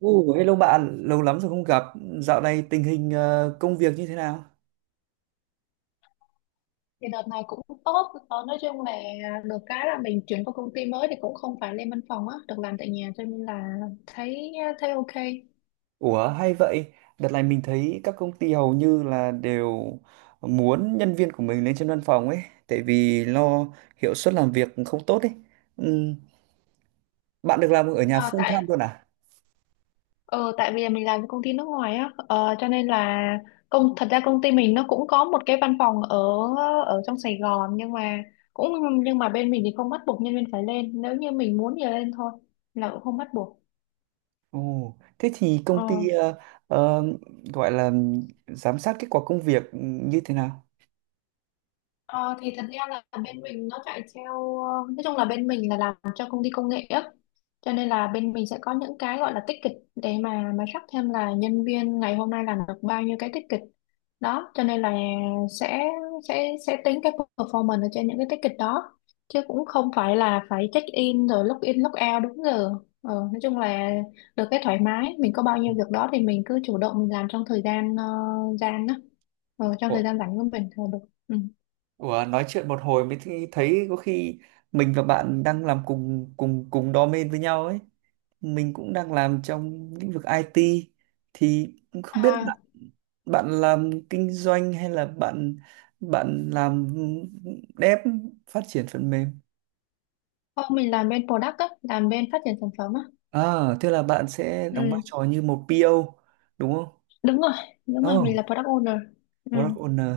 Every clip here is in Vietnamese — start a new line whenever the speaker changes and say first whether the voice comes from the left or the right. right: Ồ, hello bạn, lâu lắm rồi không gặp. Dạo này tình hình công việc như thế nào?
left: Thì đợt này cũng tốt. Ờ, nói chung là được cái là mình chuyển qua công ty mới thì cũng không phải lên văn phòng á, được làm tại nhà cho nên là thấy thấy ok.
right: Ủa, hay vậy. Đợt này mình thấy các công ty hầu như là đều muốn nhân viên của mình lên trên văn phòng ấy, tại vì lo hiệu suất làm việc không tốt ấy. Ừm, Bạn được làm ở nhà
left: Ờ,
right: full time
left: tại
right: luôn à?
left: ờ, Tại vì mình làm với công ty nước ngoài á, cho nên là, thật ra công ty mình nó cũng có một cái văn phòng ở ở trong Sài Gòn, nhưng mà cũng nhưng mà bên mình thì không bắt buộc nhân viên phải lên, nếu như mình muốn thì lên thôi, là cũng không bắt buộc.
right: Ồ, thế thì công
left: Ờ.
right: ty ờ, gọi là giám sát kết quả công việc như thế nào?
left: Ờ, thì thật ra là bên mình nó chạy theo, ờ, nói chung là bên mình là làm cho công ty công nghệ á, cho nên là bên mình sẽ có những cái gọi là ticket để mà track thêm là nhân viên ngày hôm nay làm được bao nhiêu cái ticket đó, cho nên là sẽ sẽ tính cái performance ở trên những cái ticket đó, chứ cũng không phải là phải check in rồi log in log out đúng giờ. Nói chung là được cái thoải mái, mình có bao nhiêu việc đó thì mình cứ chủ động mình làm trong thời gian, ờ, gian đó ờ, trong
right: Ủa,
left: thời gian rảnh của mình thôi được. Ừ.
right: ủa, nói chuyện một hồi mới thấy có khi mình và bạn đang làm cùng cùng cùng đam mê với nhau ấy. Mình cũng đang làm trong lĩnh vực IT thì cũng không biết
left: À,
right: bạn làm kinh doanh hay là bạn bạn làm dev phát triển phần mềm.
left: không, mình làm bên product á, làm bên phát triển sản phẩm á.
right: À, thế là bạn sẽ đóng vai
left: Ừ,
right: trò như một PO đúng không?
left: đúng rồi, đúng rồi, mình
right: Oh,
left: là product owner. Ừ.
right: product owner.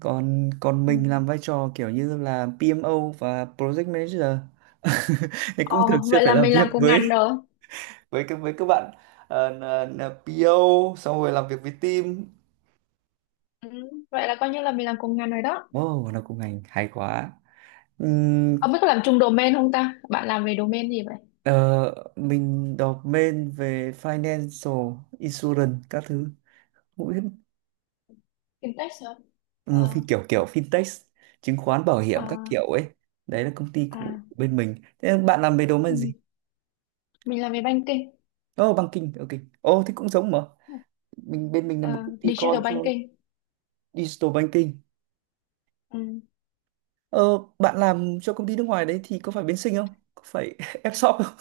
right: Còn còn
left: Ừ.
right: mình làm vai trò kiểu như là PMO và project manager. Thì cũng thường
left: Ồ,
right: xuyên
left: vậy
right: phải
left: là
right: làm
left: mình
right: việc
left: làm cùng ngành
right: với
left: rồi.
right: với các bạn ờ, là PO xong rồi làm việc với team.
left: Ừ, vậy là coi như là mình làm cùng ngành rồi đó.
right: Wow, nó cũng ngành hay quá. Ừm,
left: Ông biết có làm chung domain không ta? Bạn làm về domain gì vậy?
right: ờ, mình đọc main về financial insurance các thứ. Cũng biết.
left: Fintech hả?
right: Ừ, phi
left: Ờ,
right: kiểu kiểu fintech, chứng khoán bảo hiểm các
left: à,
right: kiểu ấy. Đấy là công ty của
left: à,
right: bên mình. Thế bạn làm về domain
left: ừ.
right: gì?
left: Mình làm về banking,
right: Ồ, oh, banking, ok. Ồ, oh, thế cũng giống mà. Bên mình là một
left: Ờ,
right: công ty
left: digital
right: con cho
left: banking.
right: digital banking.
left: Ừ.
right: Ờ, bạn làm cho công ty nước ngoài đấy thì có phải bên Sinh không? Có phải F-shop không?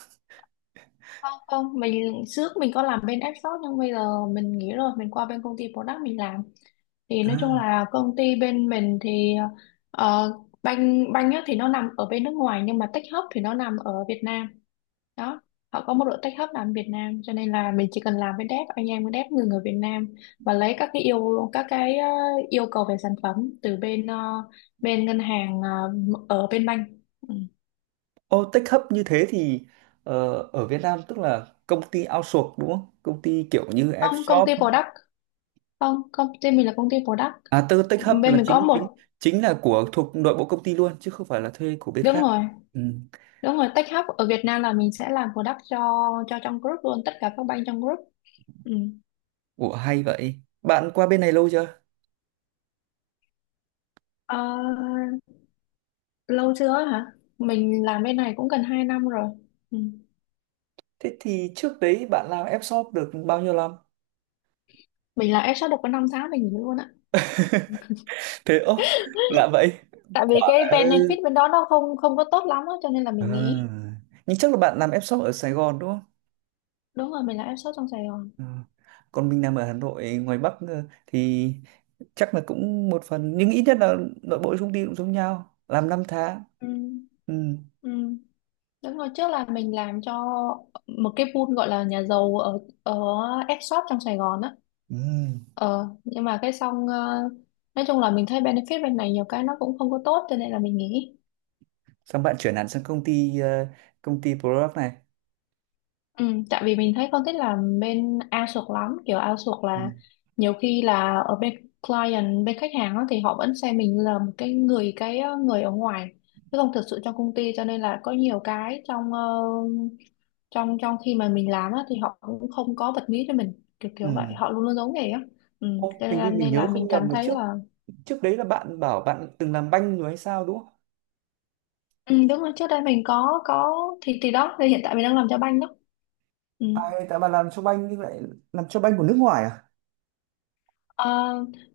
left: Không, không, trước mình có làm bên app shop nhưng bây giờ mình nghỉ rồi, mình qua bên công ty product mình làm. Thì nói chung
right: À.
left: là công ty bên mình thì, ờ, banh banh á thì nó nằm ở bên nước ngoài, nhưng mà tech hub thì nó nằm ở Việt Nam đó. Họ có một đội tech hub làm ở Việt Nam, cho nên là mình chỉ cần làm với dev, anh em với dev người người Việt Nam, và lấy các cái, yêu cầu về sản phẩm từ bên, ờ, bên ngân hàng, ở bên banh. Ừ.
right: Ô, tech hub như thế thì ở Việt Nam tức là công ty outsource đúng không? Công ty kiểu như
left: không công
right: Fshop.
left: ty product Không, công ty mình là công ty product.
right: À, tư tech hub
left: Bên
right: là
left: mình có
right: chính chính
left: một.
right: chính là của thuộc nội bộ công ty luôn chứ không phải là thuê của bên
left: Đúng
right: khác.
left: rồi,
right: Ừ.
left: đúng rồi, tech hub ở Việt Nam là mình sẽ làm product cho trong group luôn, tất cả các bank trong group. Ừ.
right: Ủa, hay vậy. Bạn qua bên này lâu chưa?
left: Ờ, Lâu chưa hả? Mình làm bên này cũng gần 2 năm rồi. Ừ.
right: Thế thì trước đấy bạn làm Fshop được bao nhiêu năm?
left: Mình là HR được có 5 tháng mình nghỉ luôn á.
right: Thế ô, lạ vậy.
left: Tại vì
right: Quả
left: cái benefit bên đó nó không không có tốt lắm á, cho nên là mình nghỉ.
right: à. Nhưng chắc là bạn làm Fshop ở Sài Gòn đúng không?
left: Đúng rồi, mình là HR trong Sài Gòn.
right: Ừ. Còn mình làm ở Hà Nội ngoài Bắc thì chắc là cũng một phần nhưng ít nhất là nội bộ công ty cũng giống nhau làm 5 tháng.
left: Ừ.
right: Ừ.
left: Ừ. Đúng rồi, trước là mình làm cho một cái pool gọi là nhà giàu ở, F-shop trong Sài Gòn á.
right: Ừ.
left: Ờ, nhưng mà nói chung là mình thấy benefit bên này nhiều cái nó cũng không có tốt, cho nên là mình nghỉ.
right: Xong bạn chuyển hẳn sang công ty công ty product này.
left: Ừ, tại vì mình thấy con thích làm bên outsource lắm, kiểu outsource
right: Ừ.
left: là nhiều khi là ở bên client, bên khách hàng á, thì họ vẫn xem mình là một cái người ở ngoài, chứ không thực sự trong công ty, cho nên là có nhiều cái trong, ờ, trong trong khi mà mình làm á, thì họ cũng không có bật mí cho mình, kiểu kiểu vậy,
right: Ừ.
left: họ luôn luôn giấu nghề á. Ừ,
right: Ô, hình như mình
left: nên
right: nhớ
left: là mình
right: không nhầm
left: cảm
right: mà
left: thấy
right: trước
left: là.
right: trước đấy là bạn bảo bạn từng làm banh rồi hay sao đúng không?
left: Ừ, đúng rồi, trước đây mình có, thì đó thì hiện tại mình đang làm cho banh đó. Ừ.
right: À, tại bạn làm cho banh nhưng lại làm cho banh của nước ngoài à?
left: Ờ,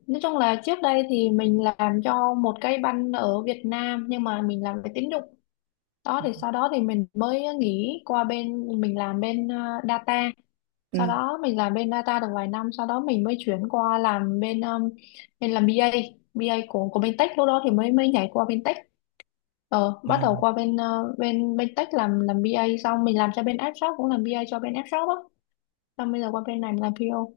left: nói chung là trước đây thì mình làm cho một cái banh ở Việt Nam, nhưng mà mình làm về tín dụng đó, thì sau đó thì mình mới nghỉ qua bên mình làm bên, data.
right: Ừ.
left: Sau đó mình làm bên data được vài năm, sau đó mình mới chuyển qua làm bên, mình làm BA, BA của bên tech, lúc đó thì mới mới nhảy qua bên tech. Bắt đầu
right: Ồ,
left: qua bên, ờ, bên bên tech làm, BA xong mình làm cho bên app shop, cũng làm BA cho bên app shop á, xong bây giờ qua bên này mình làm PO.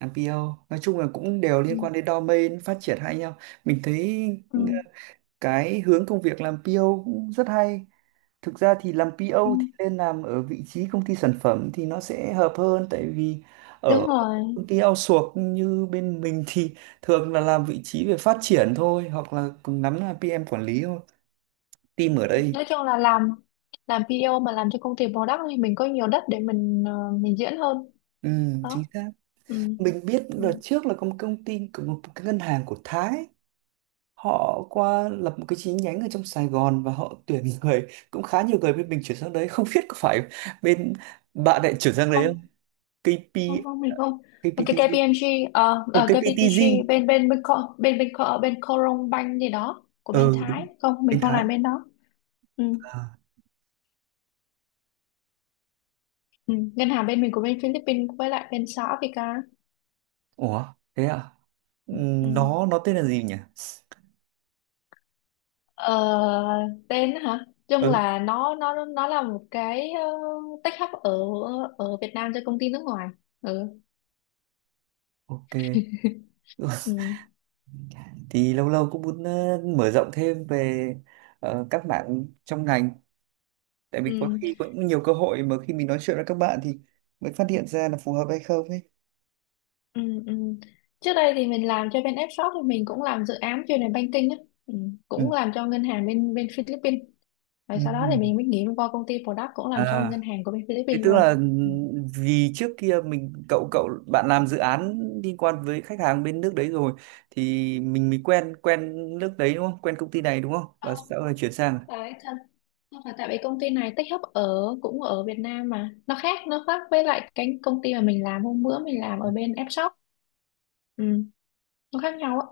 right: làm PO nói chung là cũng đều
left: Ừ.
right: liên quan đến domain phát triển hay nhau. Mình thấy
left: Ừ.
right: cái hướng công việc làm PO cũng rất hay. Thực ra thì làm
left: Ừ.
right: PO thì nên làm ở vị trí công ty sản phẩm thì nó sẽ hợp hơn, tại vì ở
left: Đúng rồi,
right: công ty outsource như bên mình thì thường là làm vị trí về phát triển thôi hoặc là cùng lắm là PM quản lý thôi team ở đây.
left: nói chung là làm PO mà làm cho công ty product thì mình có nhiều đất để mình diễn hơn
right: Ừ, chính
left: đó.
right: xác.
left: Ừ.
right: Mình biết
left: Ừ.
right: đợt trước là có một công ty của một cái ngân hàng của Thái, họ qua lập một cái chi nhánh ở trong Sài Gòn và họ tuyển người cũng khá nhiều, người bên mình chuyển sang đấy không biết có phải bên bạn lại chuyển sang đấy.
left: Không,
right: KP
left: không, không, mình không. Cái
right: KPTG.
left: KPMG,
right: Không, KPTG.
left: KPTG bên, bên bên Co- bên bên Co- bên Coron Bank gì đó của bên
right: Ừ, đúng,
left: Thái, không
right: anh
left: mình không
right: Thái.
left: làm bên đó. Ừ.
right: À,
left: Ừ. Ngân hàng bên mình của bên Philippines, với lại bên xã Africa.
right: ủa thế à.
left: Ừ.
right: Nó tên là gì nhỉ?
left: Ờ, Tên hả? Chung
right: Ừ.
left: là nó là một cái, tech hub ở, Việt Nam cho công ty nước ngoài. Ừ.
right: Ok.
left: Ừ,
right: Thì lâu lâu cũng muốn mở rộng thêm về các bạn trong ngành, tại
left: ừ,
right: vì có khi cũng nhiều cơ hội mà khi mình nói chuyện với các bạn thì mới phát hiện ra là phù hợp hay không ấy.
left: ừ, ừ. Trước đây thì mình làm cho bên F-Shop, thì mình cũng làm dự án chuyên về banking á. Ừ.
right: Ừ.
left: Cũng làm cho ngân hàng bên bên Philippines. Rồi
right: Ừ.
left: sau đó thì mình mới nghỉ qua công ty product, cũng làm cho
right: À,
left: ngân hàng của bên
right: thì
left: Philippines
right: tức là
left: luôn.
right: ừ,
left: Ừ.
right: vì trước kia mình cậu cậu bạn làm dự án liên quan với khách hàng bên nước đấy rồi, thì mình mới quen quen nước đấy đúng không? Quen công ty này đúng không? Và
left: Không,
right: sau này chuyển sang
left: không phải thân. Không phải, tại vì công ty này tech hub ở, cũng ở Việt Nam mà. Nó khác với lại cái công ty mà mình làm hôm bữa, mình làm ở bên F-Shop. Ừ, nó khác nhau á.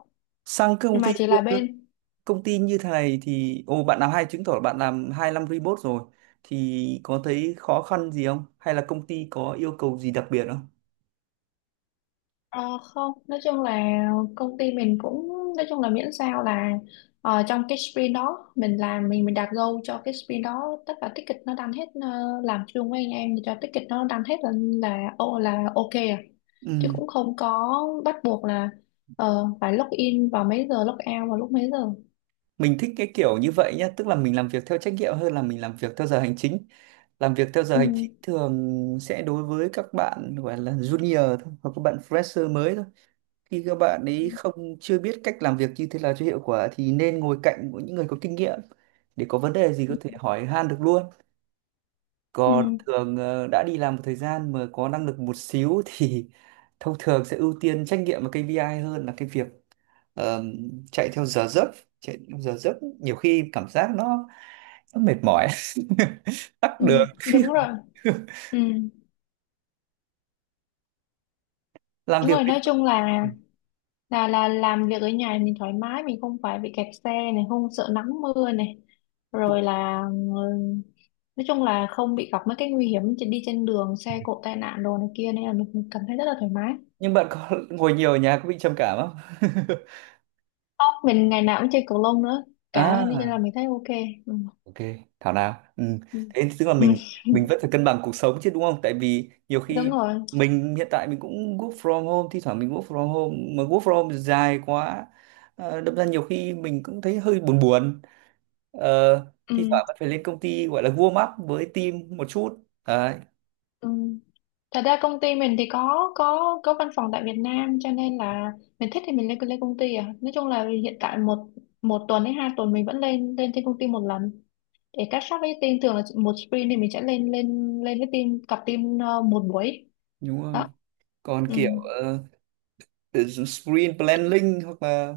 right: sang cái công
left: Nhưng
right: ty
left: mà chỉ là bên,
right: công ty như thế này thì ồ, bạn làm hay, chứng tỏ là bạn làm 2 năm remote rồi thì có thấy khó khăn gì không? Hay là công ty có yêu cầu gì đặc biệt không?
left: Ờ, không, nói chung là công ty mình cũng, nói chung là miễn sao là, trong cái sprint đó mình làm, mình đặt goal cho cái sprint đó, tất cả ticket nó đăng hết, làm chung với anh em thì cho ticket nó đăng hết là ô là ok à, chứ
right: Ừ.
left: cũng không có bắt buộc là, phải log in vào mấy giờ, log out vào lúc mấy giờ.
right: Mình thích cái kiểu như vậy nhá, tức là mình làm việc theo trách nhiệm hơn là mình làm việc theo giờ hành chính. Làm việc theo giờ
left: Ừ.
right: hành chính thường sẽ đối với các bạn gọi là junior thôi hoặc các bạn fresher mới thôi, khi các bạn
left: Ừ.
right: ấy không chưa biết cách làm việc như thế nào cho hiệu quả thì nên ngồi cạnh của những người có kinh nghiệm để có vấn đề gì có thể hỏi han được luôn.
left: Ừ.
right: Còn thường đã đi làm một thời gian mà có năng lực một xíu thì thông thường sẽ ưu tiên trách nhiệm và KPI hơn là cái việc. Ờ, chạy theo giờ giấc. Chạy theo giờ giấc nhiều khi cảm giác nó mệt mỏi. Tắc
left: Ừ,
right: đường.
left: đúng rồi. Ừ.
right: Làm
left: Đúng
right: việc
left: rồi,
right: với.
left: nói chung là làm việc ở nhà mình thoải mái, mình không phải bị kẹt xe này, không sợ nắng mưa này, rồi là ừ, nói chung là không bị gặp mấy cái nguy hiểm đi trên đường, xe cộ tai nạn đồ này kia, nên là mình cảm thấy rất là thoải mái.
right: Nhưng bạn có ngồi nhiều ở nhà có bị trầm cảm không?
left: Không, mình ngày nào cũng chơi cầu lông nữa cả, nên là
right: À.
left: mình thấy ok. Ừ.
right: Ok, thảo nào. Ừ. Thế tức là
left: Ừ.
right: mình vẫn phải cân bằng cuộc sống chứ đúng không? Tại vì nhiều khi
left: Đúng rồi.
right: hiện tại mình cũng work from home, thi thoảng mình work from home mà work from home dài quá. Ờ, đâm ra nhiều khi mình cũng thấy hơi buồn buồn. Ờ, thi
left: Ừ.
right: thoảng vẫn phải lên công ty gọi là warm up với team một chút. Đấy,
left: Ừ. Thật ra công ty mình thì có văn phòng tại Việt Nam, cho nên là mình thích thì mình lên lên công ty à. Nói chung là hiện tại một 1 tuần hay 2 tuần mình vẫn lên lên trên công ty 1 lần, để catch up với team, thường là một sprint thì mình sẽ lên lên lên với team, cặp team, một buổi
right: đúng rồi.
left: đó.
right: Còn
left: Ừ.
right: kiểu sprint planning hoặc là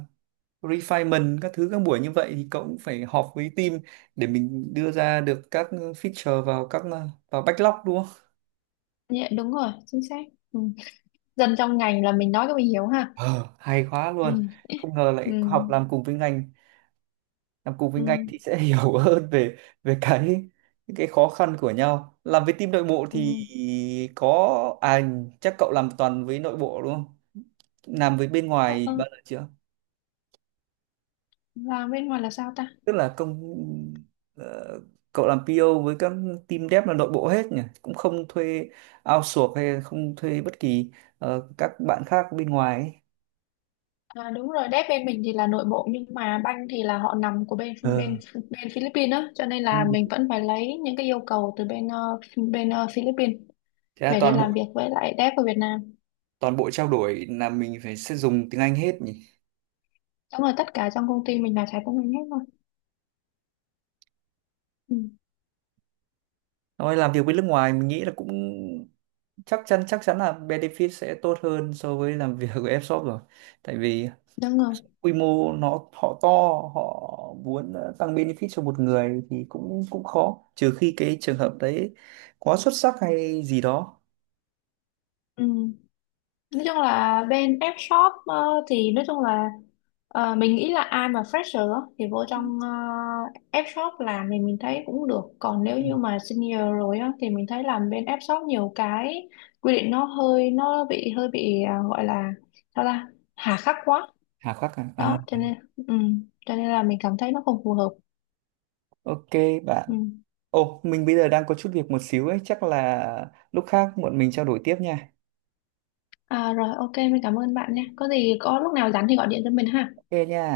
right: refinement các thứ các buổi như vậy thì cậu cũng phải họp với team để mình đưa ra được các feature vào vào backlog đúng không?
left: Dạ, đúng rồi, chính xác. Ừ. Dân trong ngành là mình nói cái mình hiểu ha.
right: Ờ, hay quá
left: Ừ.
right: luôn. Không ngờ
left: Ừ.
right: lại học làm cùng với ngành, làm cùng với ngành
left: Ừ.
right: thì sẽ hiểu hơn về về cái khó khăn của nhau. Làm với team nội bộ
left: Ừ.
right: thì có à, chắc cậu làm toàn với nội bộ đúng không? Làm với bên
left: Ờ,
right: ngoài
left: ờ,
right: bao giờ chưa?
left: Làm bên ngoài là sao ta?
right: Tức là ờ, cậu làm PO với các team dev là nội bộ hết nhỉ, cũng không thuê outsource hay không thuê bất kỳ các bạn khác bên ngoài ấy.
left: À, đúng rồi, đép bên mình thì là nội bộ, nhưng mà banh thì là họ nằm của bên, bên
right: Ờ.
left: bên Philippines á, cho nên là mình
right: Ừ.
left: vẫn phải lấy những cái yêu cầu từ bên, Philippines
right: Thế là
left: về để
right: toàn
left: làm
right: bộ
left: việc với lại đép ở Việt Nam.
right: toàn bộ trao đổi là mình phải sẽ dùng tiếng Anh hết nhỉ?
left: Đúng rồi, tất cả trong công ty mình là trái của mình hết rồi. Ừ,
right: Nói làm việc với nước ngoài mình nghĩ là cũng chắc chắn là benefit sẽ tốt hơn so với làm việc với Fshop rồi, tại vì
left: đúng rồi.
right: quy mô nó họ to, họ muốn tăng benefit cho một người thì cũng cũng khó trừ khi cái trường hợp đấy quá xuất sắc hay gì đó.
left: Ừ. Nói chung là bên F shop, thì nói chung là, mình nghĩ là ai mà fresher á, thì vô trong, F shop làm thì mình thấy cũng được, còn nếu
right: Ừ.
left: như mà senior rồi á, thì mình thấy làm bên F shop nhiều cái quy định, nó bị hơi bị, à, gọi là sao ta, hà khắc quá.
right: Hà khắc à? À,
left: Đó cho nên cho nên là mình cảm thấy nó không phù hợp.
right: ok bạn.
left: Ừ.
right: Ồ, mình bây giờ đang có chút việc một xíu ấy, chắc là lúc khác bọn mình trao đổi tiếp nha.
left: À, rồi ok mình cảm ơn bạn nha, có gì có lúc nào rảnh thì gọi điện cho mình ha.
right: Ok nha.